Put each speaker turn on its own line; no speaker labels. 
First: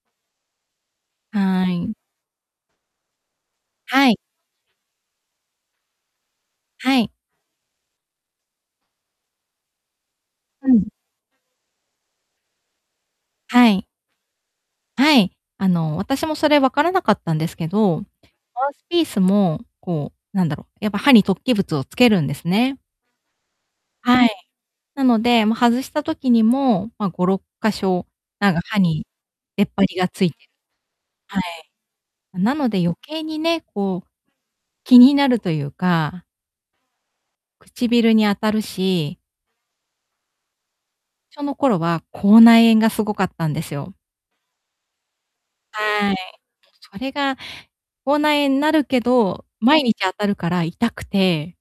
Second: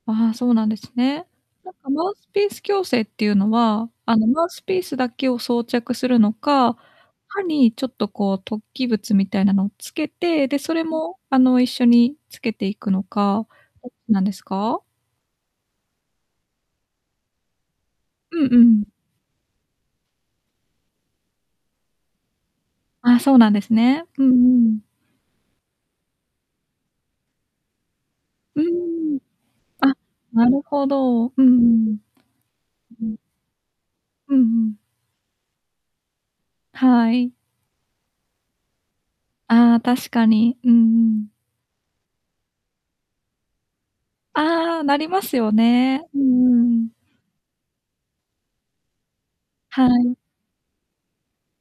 ああ、そうなんですね。
は
なんか
い。
マウスピース矯正ってゆうのは、
は
あ
い。
の、マウスピースだけを装着するのか、
はい。
歯にちょっとこう突起物みたいなのをつけて、で、
う
それ
ん。
も、あの、一緒につけていくのか、
はい。
ど、なんですか？
はい、あの、私もそれ分からなかったんですけど、
うんう
マウス
ん。
ピースも、こう、なんだろう、やっぱ歯に突起物をつけるんですね。
あ、そうなんですね。う
は
ん
い。
うん。
なので、ま、外した時にも、ま、5、6箇所、なん
う
か、
ー
歯に
ん。
出っ張
あ、
りがついて
な
る。
るほど。うん
はい。
うん。
なので余
うん。
計にね、こう、
うんうん。
気になるとゆうか
はい。
唇に当たるし
ああ、確かに、うんうん。
その頃は、口内炎がすごかったんですよ。
ああ、なりますよね、
はい。
うんうん。
それが、口内炎なるけど、毎
は
日当
い。
たるから痛くて。